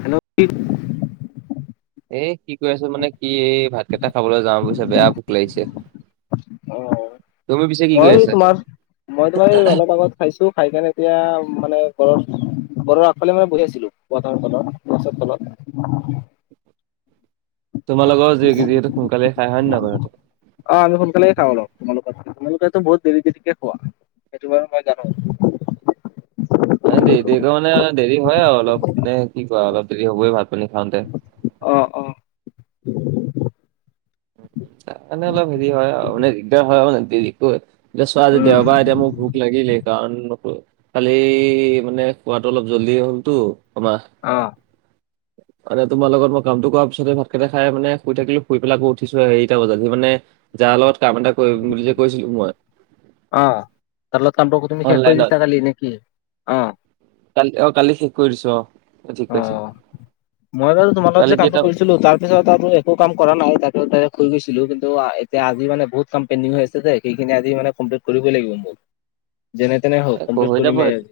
Hello, কি এ কি কৰি আছো মানে কি, এই ভাত কেইটা খাবলৈ যাওঁ বুজিছা বেয়া ভোক লাগিছে। অ', তুমি পিছে কি কৰি মই আছা তোমাৰ, মই তোমাৰ এই অলপ আগত খাইছো। খাই কেনে এতিয়া মানে ঘৰৰ, ঘৰৰ আগফালে মানে বহি আছিলো [unintelligible] ফলত গছৰ তলত। [unintelligible] তোমালোকৰ যে যিহেতু সোনকালে খাই হয় নে নহয় বাৰু অ', আমি সোনকালে খাওঁ অলপ। তোমালোক, তোমোকেতো বহুত দেৰি দেৰিকে খোৱা সেইটো বাৰু মই জানো। আ দেৰি দেৰিকে মানে আলপ দেৰি হয় আৰু অলপ, নে কি কোৱা অলপ দেৰি হ'বই ভাত-পানী খাওঁতে। অ', অ'। তাৰ কাৰণে অলপ হেৰি হয় আও, মানে দিগদাৰ আও দেৰিকৈ, এতিয়া চোৱা যে উম, দেওবাৰ এতিয়া মোৰ ভোক লাগিলেই কাৰণ, কালি মানে খোৱাতটো অলপ জলদিয়ে হ'লতো আমাৰ। অ'। আৰে তোমাৰ লগত মই কামটো কৰাৰ পিছতে ভাতকেইটা খাই মানে শুই থাকিলো, শুই পেলে আকৌ উঠি পিছে হেৰিটা বজাত, সে মানে যাৰ লগত কাম এটা কৰিম বুলি যে কৈছিলো মই অ', তাৰ লগত কামটো তুমি শেষ অনলাইনত কৰি দিছা কালি নেকি? অ'। কালি, অ', কালি শেষ কৰি দিছো অ'। ঠিক কৈছা অ', মই বাৰু তোমাৰ লগত কালি যে কেইটা কামটো কৰিছিলো তাৰ পিছত তাত মই একো কাম কৰা নহল, তাতো তাত শুই গৈছিলো কিন্তু এতিয়া আজি মানে বহুত কাম পেইণ্ডিং হৈ আছে দেই সেইখিনি আজি মানে কমপ্লিট কৰিবই লাগিব মোৰ। যেনে তেনে হ একো হৈ যাব আজি,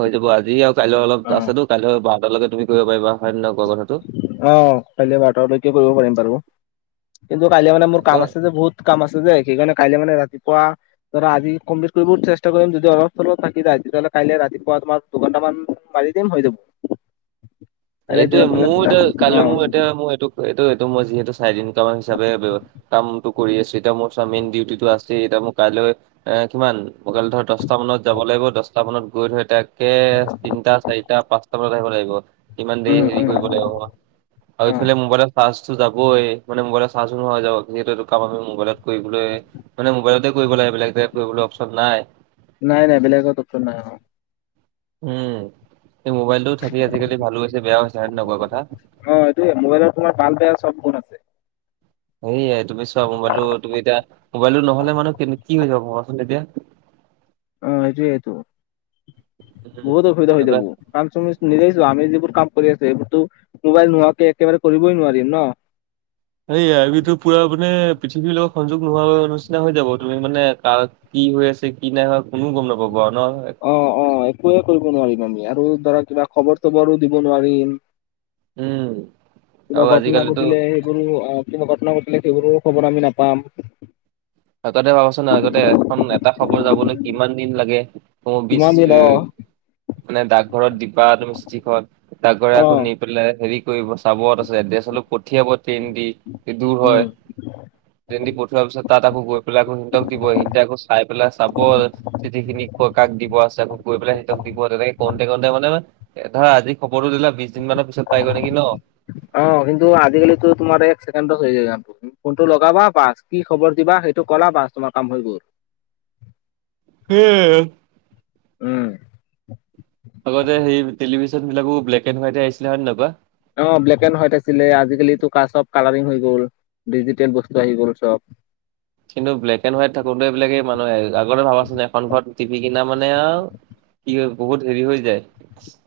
হৈ যাব আজি কাইলৈ অলপ আছেতো, কাইলৈ বাৰটালৈকে তুমি কৰিব পাৰিবা হয় নে নহয়, কোৱা কথাটো? অ', কাইলৈ বাৰতালৈকে কৰিব পাৰিম বাৰু কিন্তু কাইলৈ মানে মোৰ অ, কাম আছে যে বহুত। কাম আছে যে সেইকাৰণে কাইলে মানে ৰাতিপুৱা ধৰা আজি কমপ্লিট কৰিব চেষ্টা কৰিম, যদি অলপ-চলপ থাকি যায় তেতিয়াহলে কাইলে ৰাতিপুৱা তোমাক দুঘণ্টামান মাৰি দিম হৈ যাব। কাইলে এইটোয়ে দিনত মানে মোৰ এতিয়া, অ কাইলৈ মোৰ এতিয়া মোৰ এইটো এইটো এইটো মই যিহেতু চাৰি দিন হিচাপে বেৱ কামটো কৰি আছো, এতিয়া মোৰ চোৱা মেইন ডিউটিটো আছে এতিয়া মোৰ কাইলৈ, এ কিমান মই কালি ধৰ দছটা মানত যাব লাগিব, দছটা মানত গৈ থৰি তাইক তে তিনটা, চাৰিটা, পাঁচটা বজাত আহিব লাগিব, কিমান উম দেৰি হেৰি উম কৰিব লাগিব মই। অ আৰু ইফালে মোবাইলৰ চাৰ্জটো যাবই, মানে মোবাইলৰ চাৰ্জো নহয় যাব, যিহেতো এইটো কাম আমি মোবাইলত কৰিবলৈ মানে মোবাইলতে কৰিব লাগে, বেলেগ টাইপ কৰিবলে অপশচন নাই। নাই নাই বেলেগত অপচন নাই, অ'। উম, এই মোবাইলটোও থাকি আজিকালি ভালো হৈছে বেয়া হৈছে হয় নে নহয় কোৱা কথা? অ', এইটোৱেই মোবাইলৰ তোমাৰ ভাল-বেয়া চব গুণ আছে। সেয়াই তুমি চোৱা মোবাইলটো তুমি এতিয়া মোবাইলটো নহলে মানে কি হৈ যাব ভাবাচোন এতিয়া। অহ, সেইটোৱেটো উম, বহুত অসুবিধা হৈ তেনেকুৱা যাব। কাম চুমিচ নিজেই চোৱা আমি যিবোৰ কাম কৰি আছো সেইবোৰতো মোবাইল নোহোৱাকে একেবাৰে কৰিবই নোৱাৰিম ন? এই [unintelligible] পুৰা মানে পৃথিৱীৰ লগত সংযোগ নোহোৱা অনিচিনা হৈ যাব তুমি মানে তাক কি হৈ আছে কি নাই হোৱা কোনো গম নাপাব আৰু ন? একোয়ে কৰিব নোৱাৰিম আমি আৰু ধৰা কিবা খবৰ-চবৰো দিব নোৱাৰিম। উম, কিবা আৰু ঘটনা আজিকালিতো ঘটিলে এ সেইবোৰ অ', কিবা ঘটনা ঘটিলে সেইবোৰো খবৰ আমি নাপাম। আগতে ভাবচোন আগতে এখন এটা খবৰ যাবলৈ কিমান দিন লাগে। বিচ কিমান দিন উ, অ মানে ডাকঘৰত দিবা তুমি চিঠিখন ডাকঘৰে অ আকৌ নি [unintelligible] হেৰি কৰিব চাব তাছত এড্ৰেছলৈ পঠিয়াব ট্ৰেইন এ দূৰ উম হয়। ট্ৰেইন দি পঠোৱাৰ পিছত তাত আকৌ গৈ পেলাই আকৌ হিন্তক দিব হীন্তে আকৌ চাই পেলাই চাব চিঠি খিনি ক -কাক দিব আছে কৈ পেলাই সিহঁতক দিব তেনেকে কওঁতে -কওঁতে মানে এ ধৰা আজি খবৰটো দিলা বিছ দিন মানৰ পিছত পাই গৈ নেকি ন'? অ, কিন্তু আজিকালিটো তোমাৰ এক ছেকেণ্ডত হৈ যায় কামটো। উম, ফোনটো লগাবা বাচ কি খবৰ দিবা সেইটো ক'লা বাচ তোমাৰ কাম হৈ গ'ল। [inaudible] সেইয়ে। উম, আগতে সেই টেলিভিচন বিলাকো ব্লেক এনড হোৱাইটে আছিলে হয় নে নাই কোৱা? অ, ব্লেক এণ্ড হোৱাইট আছিলে আজিকালিটো কা চব কালাৰিং হৈ গ'ল ডিজিটেল বস্তু আহি গ'ল চব। কিন্তু ব্লেক এণ্ড হোৱাইট থাকোতে এইবিলাকে মানুহে আগতে ভাবাচোন এখন ঘৰত টিভি কিনা মানে আও কি হয় বহুত হেৰি হৈ যায়।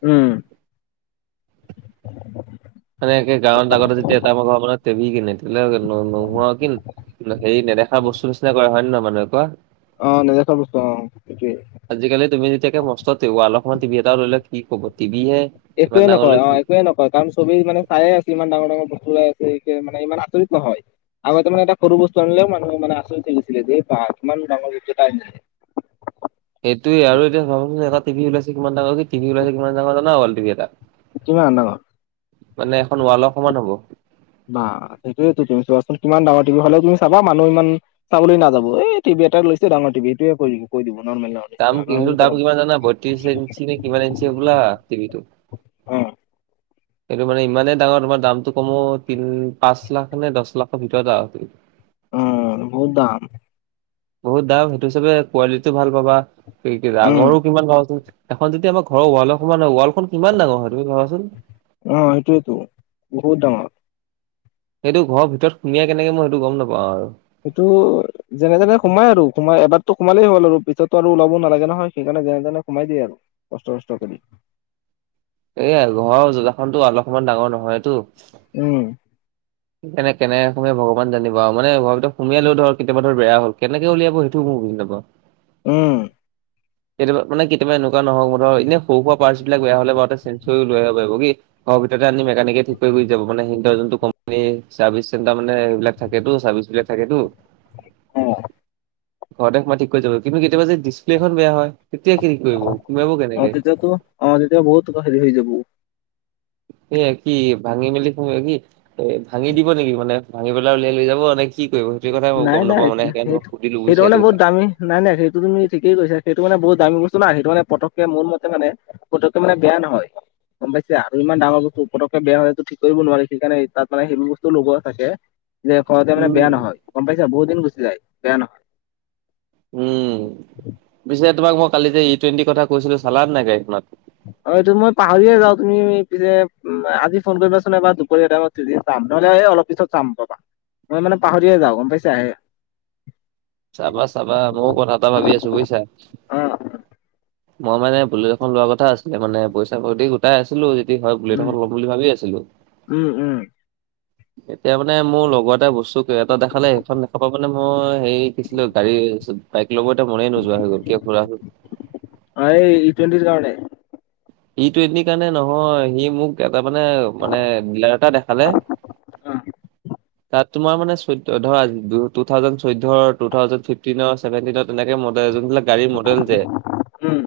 উম। মানে একে গাঁৱত আগতে যেতিয়া এটা আমাৰ ঘৰৰ কাৰনে টিভি কিনে [unintelligible] নোহোৱা কিন এইবিলাক হেৰি নেদেখা বস্তু নিচিনা কৰা হয় নে নহয় মানুহে কোৱা? অ, নেদেখা বস্তু অ, সেইটোৱে। আজিকালি তুমি যেতিয়াকে মষ্ট তে ৱাল সমান টি বি এটা ললে কি ক'ব? টিবিহে। একোৱে নকয় অ, একোৱে নকয়। কাৰণ চবেই মানে চাই আছে ইমান ডাঙৰ - ডাঙৰ বস্তু ওলাই আছে এতিয়া মানে ইমান আচৰিত নহয়। আগতে মানে এটা সৰু বস্তু আনিলে মানুহে মানে আচৰিত হৈ গৈছিলে যে বা কিমান ডাঙৰ বস্তু এটা আনিলে। সেইটোয়ে আৰু এতিয়া ভাবাচোন এটা টিভি ওলাইছে কিমান ডাঙৰ কি টিভি ওলাইছে কিমান [unintelligible] ৱাল টিভি এটা। কিমান ডাঙৰ? মানে এখন ৱালৰ সমান হ'ব। বা সেইটোয়েতো তুমি চোৱাচোন কিমান ডাঙৰ টিবি হ'লেও তুমি চাবা মানুহ ইমান চাবলৈ নাযাব এই টিবি এটা লৈছে ডাঙৰ টিবি এইটোৱে কৰিব। কৈ দিব নৰ্মেল দাম কি সেইটো দাম কিমান জানা বত্ৰিশ ইঞ্চি নে কিমান ইঞ্চি হ'বলা টিভিটো [unintelligible] অ', সেইটো মানে ইমানেই ডাঙৰ তোমাৰ দামটো কমো তিন - পাঁচ লাখ নে দছ লাখৰ ভিতৰত আৰু উম, বহুত দাম। বহুত দাম সেইটো হিচাবে কোৱালিটিও ভাল পাবা উম [unintelligible] এখন যদি আমাৰ ঘৰৰ ৱালৰ সমান হয় ৱালখন কিমান ডাঙৰ হয় তুমি ভাবাচোন? অ, সেইটোয়েতো বহুত ডাঙৰ। সেইটো ঘৰৰ ভিতৰত সুমিয়াই কেনেক মই সেইটো গম নাপাওঁ আৰু। সেইটো যেনে তেনে সোমাই আৰু সোমাই এবাৰতো সোমালেই হল আৰু পিছততো আৰু ওলাবও নালাগে নহয় সেইকাৰণে যেনে তেনে সোমাই দিয়ে আৰু। কষ্ট -কষ্ট কৰি। এইয়া ঘৰৰ যুজাখনটো [unintelligible] সমান ডাঙৰ নহয়টো। উম। এনে কেনেকে সোমে ভগৱান জানিব আৰু মানে ঘৰৰ ভিতৰত সোমিয়ালেও ধৰ কেতিয়াবা ধৰ বেয়া হ'ল কেনেকে উলিয়াব সেই টো মো বুজি নাই পোৱা। উম। কেতিয়া মানে কেতিয়াবা এনেকুৱা নহওঁক ধৰা এনে সৰু শুৱা পাৰ্চ বিলাক বেয়া হ'লে চেঞ্চ লৈ আহিব পাৰিব কি। ঘৰ ভিতৰতে আনি মেকানিকে ঠিক কৰি গুচি যাব মানে হেইং ত যোনটো। [unintelligible] চাৰ্ভিচ চেণ্টাৰ মানে এইবিলাক থাকেতো চাৰ্ভিচবিলাক থাকেতো অহ', ঘৰতে সোমাই ঠিক কৰি যাব কিন্তু কেতিয়াবা যে ডিছপ্লে এখন বেয়া হয় তেতিয়া কি কৰিব ওলাব অ কেনেকে? তেতিয়াতো অ, তেতিয়া বহুত তোমাৰ হেৰি হৈ যাব। এ কি ভাঙি মেলি সোমাই কি এ ভাঙি দিব নেকি মানে ভাঙি পেলাই উলিয়াই লৈ যাব নে কি কৰিব সেইটো কথা মই নাই গম নাই নাপাওঁ মানে সেইকাৰণে মই সেইটো সুধিলো সেইটো বুজিছা এইটো মানে বহুত কথা। দামী নাই নাই সেইটো তুমি ঠিকেই কৈছা, সেইটো মানে বহুত দামী বস্তু না সেইটো মানে পতককে মোৰ মতে মানে পটককে মানে বেয়া নহয়। গম পাইছে আৰু ইমান ডাঙৰ বস্তু পটককে বেয়া হলে ঠিক কৰিব নোৱাৰি, সেইকাৰণে তাত মান সেইবোৰ বস্তু লগোৱা থাকে। যে ক তে মানে উম বেয়া নহয় গম পাইছা বহুত দিন যায়, বেয়া নহয়। উম পিছে তোমাক মই কালি যে ই টুৱেণ্টিৰ কথা কৈছিলো চালা নাই গাড়ীখনত? অ এইটো মই পাহৰিয়ে যাও তুমি পিছে। উম আজি ফোন কৰিবাচোন এবাৰ দুপৰ এটাইত যাম নহ'লে অলপ পিছত চাম ৰবা। মই মানে পাহৰিয়ে যাওঁ গম পাইছাঁ হে। চাবা চাবা মইও কথা এটা ভাবি আছো বুজিছাঁ। অ', মই মানে বুলেট এখন লোৱাৰ কথা আছিলে মানে পইচা পাতি গোটাই আছিলোঁ। হয় বুলেট উম, এখন ল'ম বুলি ভাবি আছিলোঁ। উম, উম। এতিয়া মানে মোৰ লগৰ এটাই বস্তু এটা দেখালে সেইখন দেখা পাই মানে মই সেই পিছলৈ গাড়ী বাইক ল'ব এ মনেই নোযোৱা হৈ গ'ল কিয় খুৰা চোন। হয় ই টোৱেণ্টি কাৰণে। ই টোৱেন্টি কাৰণে নহয় সি মোক এটা মানে মানে ডিলাৰতে দেখালে অ', তাত তোমাৰ মানে চৈধ্য ধৰা টু থাউজেন চৈধ্য, টু থাউজেন ফিফ- ফিপটিনৰ চেভেনটিনৰ তেনেকে মডেল যোনবিলাক গাড়ীৰ মডেল যে। উম,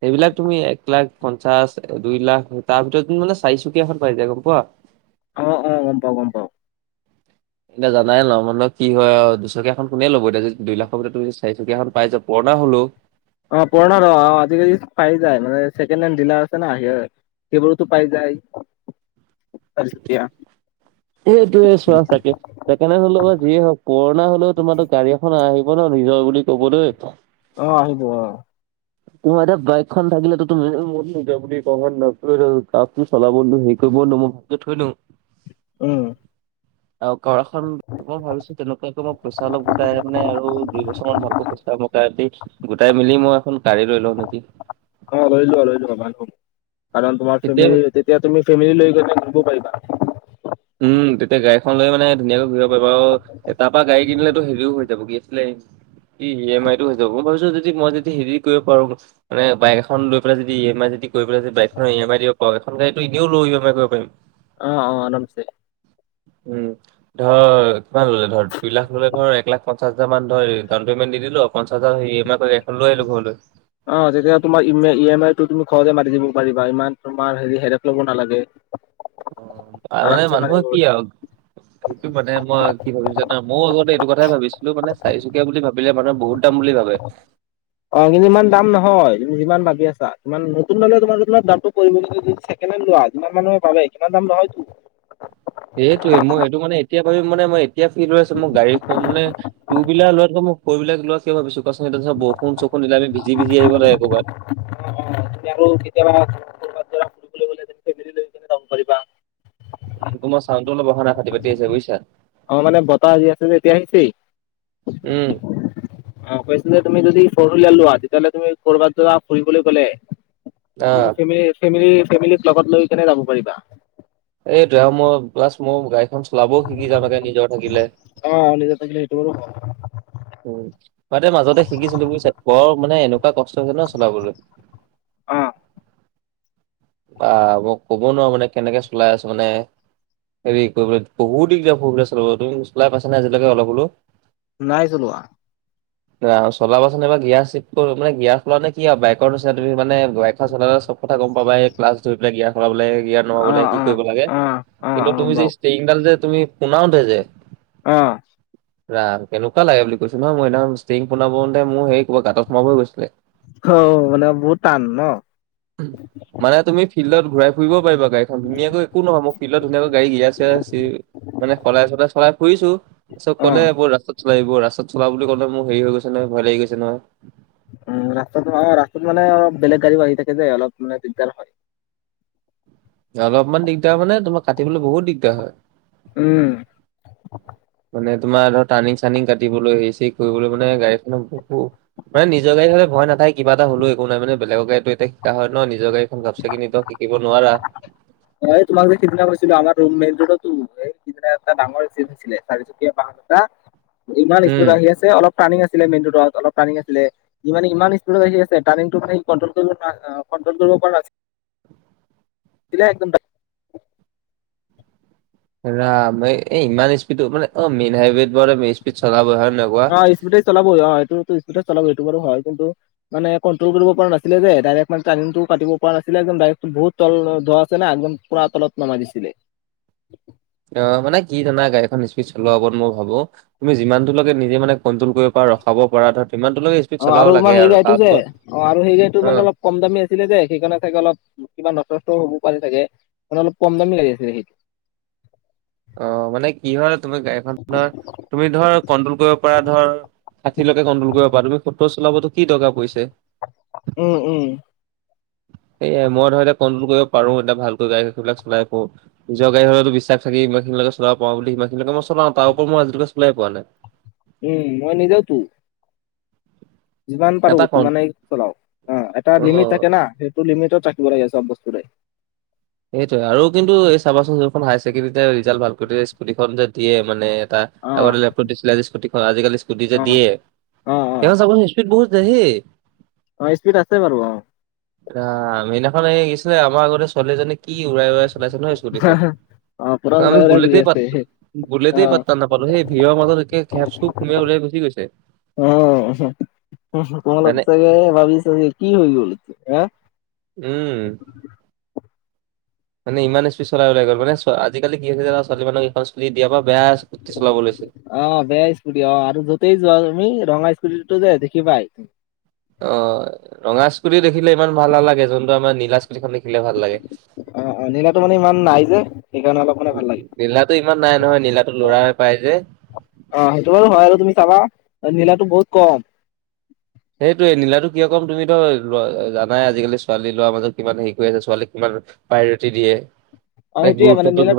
সেইবিলাক তুমি এক এক লাখ পঞ্চাচ দুই লাখ তাৰ ভিতৰত মানে চাৰিচুকীয়াখন পাই যায় গম পোৱা। অ অ গম পাওঁ গম পাওঁ। এতিয়া জানাই ন মান কি হয় আ দুচকীয়াখন কোনে ল'ব এতিয়া দুই লাখৰ পৰা তু চাৰিচকীয়া এখন পাই যাব- পুৰণা হ'লো। অ পুৰণা অ আজিকালি পাই যায় মানে ছেকেণ্ড হেণ্ড দিলাৰ আছে ন আহিয়ে যায়। সেইবোৰতো পাই যায়। চাৰিচকীয়া এইটোয়ে চোৱা চাগে ছেকেণ্ড হেণ্ড হ'লেও যিয়ে হওঁক। পুৰণা হ'লেও তোমাৰ গাড়ী এখন আহিব ন নিজৰ বুলি কবলৈ। অ আহিব অ। তোমাৰ এতিয়া বাইকখন থাকিলেতো তুমি মোৰ নিজৰ বুলি ক'ব ন খাকটো চলাব নো হেৰি কৰিব নো মই। য'ত থৈদো। উম। আও ঘৰখন মই ভাবিছোঁ তেনেুৱাকে মই পইচা অলপ গোটাই মানে আৰু দুই বছৰ মান ভালকৈ পইচা গোটাই দি গোটাই মেলি মই এখন গাড়ী লৈ লওঁ নেকি? অ লৈ লোৱা লৈ লোৱা ভাল হ'ব। কাৰণ তোমাৰ তেতিয়াই ফেমিলি তেত- এতিয়া তুমি ফেমিলি লৈ গলে ঘুৰিব পাৰিবা। উম তেত- তেতিয়া গাড়ীখন লৈ মানে ধুনীয়াকৈ ঘূৰিব পাৰিবা আৰু তাৰপৰা গাড়ী কিনিলেতো হেৰিও হৈ যাব কি আছিলে ই ই এম আই টো হৈ যাব মই ভাবিছো যদি মই যদি হেৰি কৰিব পাৰো মানে বাইক এখন লৈ পেলাই যদি ই এম আই যদি কৰিব আছে যদি বাইকখনৰ ই এম আই দিব পা এখন গাড়ীটো এনেও লৈও ই এম আই কৰিব পাৰিম। অ অ আৰামছে। উম, ধৰ কিমান ল'লে, ধৰ দুই লাখ ল'লে ধৰ এক লাখ পঞ্চাশ হাজাৰ মান ধৰ ডাউণ্ট পেমেণ্ট দিদিলোঁ পঞ্চাশ হাজাৰ ই এম আই কৰি এখন লৈ আহিলো ঘৰলৈ। অ তেতিয়া তোমাৰ ইমে ই এম আইটো তুমি ঘৰলে মাতি দিব পাৰিবা। ইমান তোমাৰ হেৰি হেৰেপ ল'ব নালাগে। অ তাৰ মানে আৰামছে মাৰি মানুহৰ দিব কি পাৰিবা আও সেইটো মানে মই কি ভাবিছোঁ যাত- ন মইয়ো আগতে এইটো কথাই ভাবিছিলোঁ মানে চাৰিচকীয়া বুলি ভাবিলে মানুহে বহুত দাম বুলি ভাবে। অ কিন্তু ইমান দাম নহয় তুমি যিমান ভাবি আছা সিমান নতুন ল'লেও অলপ তোমাৰ দামটো পৰিব‌ বুলি চেক কিমান লোৱা যিমান মানুহে ভাবে সিমান দাম নহয়তো। এইটোৱে মই এইটো মানে এতিয়া ভাবি মানে মই এতিয়া ফীদ লৈ আছো মানে মোক গাড়ী ত মানে টু হুইলাৰ লোৱাতকৈ মই ফৰ হুইলাৰ লোৱা। কি ভাবিছো কোৱাচোন ধৰ বৰষুণ চৰষুণ দিলে আমি ভীজি ভীজি আহিব লাগে কবাত। অ অ তুমি আকৌ কেতিয়াবা লগ কৰিবা। তোমাৰ চাউণ্টো অলপ অহা নাই ফাতি ফাতি আহিছে বুইছা? অ মানে বতাহ আহি আছে যে এতিয়া আহিছেই? উম, অ কৈছিলে যে তুমি যদি ফৰ হুইলাৰ লোৱা তেতিয়াহ'লে তুমি ক'ৰবাত ধৰা ফুৰিবলৈ গ'লে। হ'য়টো অ' ফেমে ফেমেলি ফেমেলি লগত লৈকেনে যাব পাৰিবা। এইটোৱে আৰু মই প্লাছ মও গাড়ীখন চলাবও শিকি যাম একে নিজৰ থাকিলে। অ নিজৰ থাকিলে সেইটো বাৰু হয়। উম শুৱাতে মাজতে শিকিছিলোঁ বুইছা বৰ মানে এনেকুৱা কষ্ট হৈছে ন' চলাবলৈ। অহ। বা ভক, ক'ব নোৱাৰো মানে কেনেকে চলাই আছোঁ মানে। হেৰি কৰিবলে বহুত দিগদাৰ অসুবিধা চলাবলে তুমি চলাই পাইছা নে আজিলেকে অলপ হ'লো? নাই চলোৱা। আ চলাবাচোন এইবাৰ গিয়াৰ চিৰ্টটো মানে গিয়াৰ খুলা নে কি আও বাইকৰ নিচিনা তুমি মানে বাইক চলালে চব কথা গম পাবাই, ক্লাছ ধৰিপেলাই গিয়াৰ সলাবলে, গিয়াৰ অ', নমাবলে কি অ', কৰিব লাগে অ', অ', কিন্তু অ', তুমি যে বাৰু ষ্টেৰিংডাল যে তুমি পোনাওতে যে অ ৰাম কেনেকুৱা লাগে বুলি কৈছো নহয় মই সিদিনাখন ষ্টিং পোনাব লওঁতে মোৰ সেই কবাত গাঁতত সোমাবই গৈছিলে। হ মানে বহুত টান ন'? [unintelligible] মানে তুমি ফিল্ডত ঘূৰাই ফুৰিব পাৰিবা গাড়ীখন ধুনীয়াকৈ একো নহয় মো ফিল্ডত ধুনীয়াকৈ গাড়ী গিয়া- চিয়া চি মানে সলাই-চলাই চলাই ফুৰিছোঁ। তাৰপিছত ক'লে অ', ব'ল ৰাস্তাত চলাবি ব'ল। ৰাস্তত চলা বুলি কওতে মোৰ হেৰি হৈ গৈছে নহয়, ভয় লাগি গৈছে নহয়। উম ৰাস্তাত অঁ ৰাস্তাত মানে অলপ বেলেগ গাড়ীও আহি থাকে যে অলপ মানে দিগদাৰ হ'য়। অলপমান দিগদাৰ মানে তোমাক কাটিবলে বহুত দিগদাৰ হ'য়। উম মানে তোমাৰ ধৰ টাৰ্ণিং- চাৰ্ণিং কাটিবলৈ, হেৰি-চেৰি কৰিবলৈ মানে গাড়ীখনত বহু মানে নিজৰ গাড়ী হ'লে ভয় নাথাকে কিবা এটা হ'লো একো নাই মানে, বেলেগৰ গাড়ীটো এতিয়া শিকা হ'য় ন নিজৰ গাড়ী খন গপচাকিনিটো শিকিব নোৱাৰা। এই তোমাক যে সিদিনা কৈছিলো আমাৰ ৰোম মেটতোটো এই সিদিনা এটা ডাঙৰ এক্সিডেণ্ট আছিলে চাৰিচুকীয়া বাহন তা ইমান উম। স্পীডত আহি আছে অলপ টাৰ্নিং আছিলে মেইনৰোডত, অলপ টাৰ্নিং আছিলে। ই মানে ইমান স্পীডত আহি আছে টাৰ্নিংটো মানে সি কণ্ট্ৰল কৰিব নোৱা আ কণ্ট্ৰল কৰিব পৰা নাছি ছিলে একদম ডা ৰাম এ এই ইমান স্পীডটো মানে, অঁ মেইন হাইৱেত বৰ এটা স্পীডত চলাবই হয়, নহয় কোৱা? স্পীডেই চালাবই। অ এইতোটো স্পিডট চালাবই এইটো বাৰু হয়। কিন্তু মানে কণ্ট্ৰল কৰিব পৰা নাছিলে যে ডাৰেক্ট মানে টাৰ্নিংটো কাটিব পৰা নাছিলে যেন ডাৰেক্ট বহুত তল ধোৱা আছে না একদম পুৰা তলত নমাই দিছিলে। অ মানে কি জানা, গাড়ীখন স্পীড চলোৱা ওপৰত মই ভাৱো, তুমি যিমান দূৰলৈকে নিজে মানে কণ্ট্ৰল কৰিব পৰা ৰখাব পৰা ধৰ সিমানটো লৈকে অ আৰু তোমাৰ সেই গাড়ীটো যে অ আৰু সেই গাড়ীটো অ মানে অলপ কম দামী আছিলে যে সেইকাৰণে চাগে অলপ কিবা নষ্ট নষ্টও হব পাৰে চাগে মানে অলপ কম দামী লাগি আছিলে সেইটো। অ মানে কি হয় তুমি গাড়ীখনৰ তুমি, ধৰ কণ্ট্ৰল কৰিব পাৰ ধৰ ষাঠিলৈকে কণ্ট্ৰল কৰিব পাৰা তুমি সত্তৰ চলাবতো কি দৰকাৰ পৰিছে। উম, উম। এয়াই মই ধৰিলে কণ্ট্ৰল কৰিব পাৰো এতিয়া ভালকৈ গাড়ীবিলাক চলাই ফুৰো। নিজৰ গাড়ী হলেটো বিশ্বাস বাকি ইমান খিনিলেকে চলাব পাওঁ বুলি সমানখিনিলে মই চলাওঁ তাৰওপৰ মই আজিলৈকে চলাই পোৱা নাই। উম, মই নিজেওটো। যিমান পাৰো এটা কন সিমানেই চলাও অ এটা লিমিট থাকে না সেইটো লিমিটত ৰাখিব লাগে চব বস্তুৰে। সেইটোৱে আৰু কিন্তু এ চাবাচোন এইখন হায়াৰ ছেকেণ্ডেৰীটে ৰিজাল্ট ভাল কৰোটে স্কুটিখন যে দিয়ে মানে এটা অ আগতে লেপটপ দিছিলে। আজি আজি-কালি স্কুটিযে অ দিয়ে, অ অ [unintelligible] স্পৃড বহুত যায় ৰে। অ স্পীড আছে বাৰু অহ, আহ সেইনাখন এই আহিছিলে আমাৰ আগতে ছোৱালীজনী কি উৰাই উৰাই চলাইছে নহয় স্কুটিখন, অ পুৰা আমি উৰাই উৰাই ঘূৰি বুলেতেই আছে পাতা অ বুলেতেই পাতা নাপালো সেই ভিৰৰ মাজত একে, কেপ খু খুমাই ওলাই গুচি গৈছে। উ তোমালোক মানে চাগে ভাবিছা কি হৈ গল। হা উম মানে ইমান স্পীড চলাই ওলাই গ'ল মানে চ আজিকালি কি হৈছে ছোৱালী মানুহক এইখন স্কুটি দিয়াৰ পৰা বেয়া, [unintelligible] চলাব লৈছে। অ বেয়া স্কুটি অ আৰু য'তেই যোৱা তুমি ৰঙা স্কুটিটো যে দেখিবাই। অ ৰঙা স্কুটি দেখিলে ইমান ভাল নালাগে যোনটো আমাৰ নীলা স্কুটিখন দেখিলে ভাল লাগে। অ', অ', নীলাটো মানে ইমান নাই যে সেইকাৰণে অলপ মানে ভাল লাগে নীলাটো ইমান নাই নহয় নীলাটো লৰাই পাই যে। অ সেইটো বাৰু হয় আৰু তুমি চাবা নীলাটো বহুত কম। সেইটোয়ে নীলাটো কিয় কম তুমি ধৰ ল জানাই আজিকালি ছোৱালী লৰা মাজত কিমান হেৰি কৰি আছে ছোৱালীক কিমান, পাইৰেতি দিয়ে। অহ এক সেইটোৱে মানে নি গুৰুত্বটো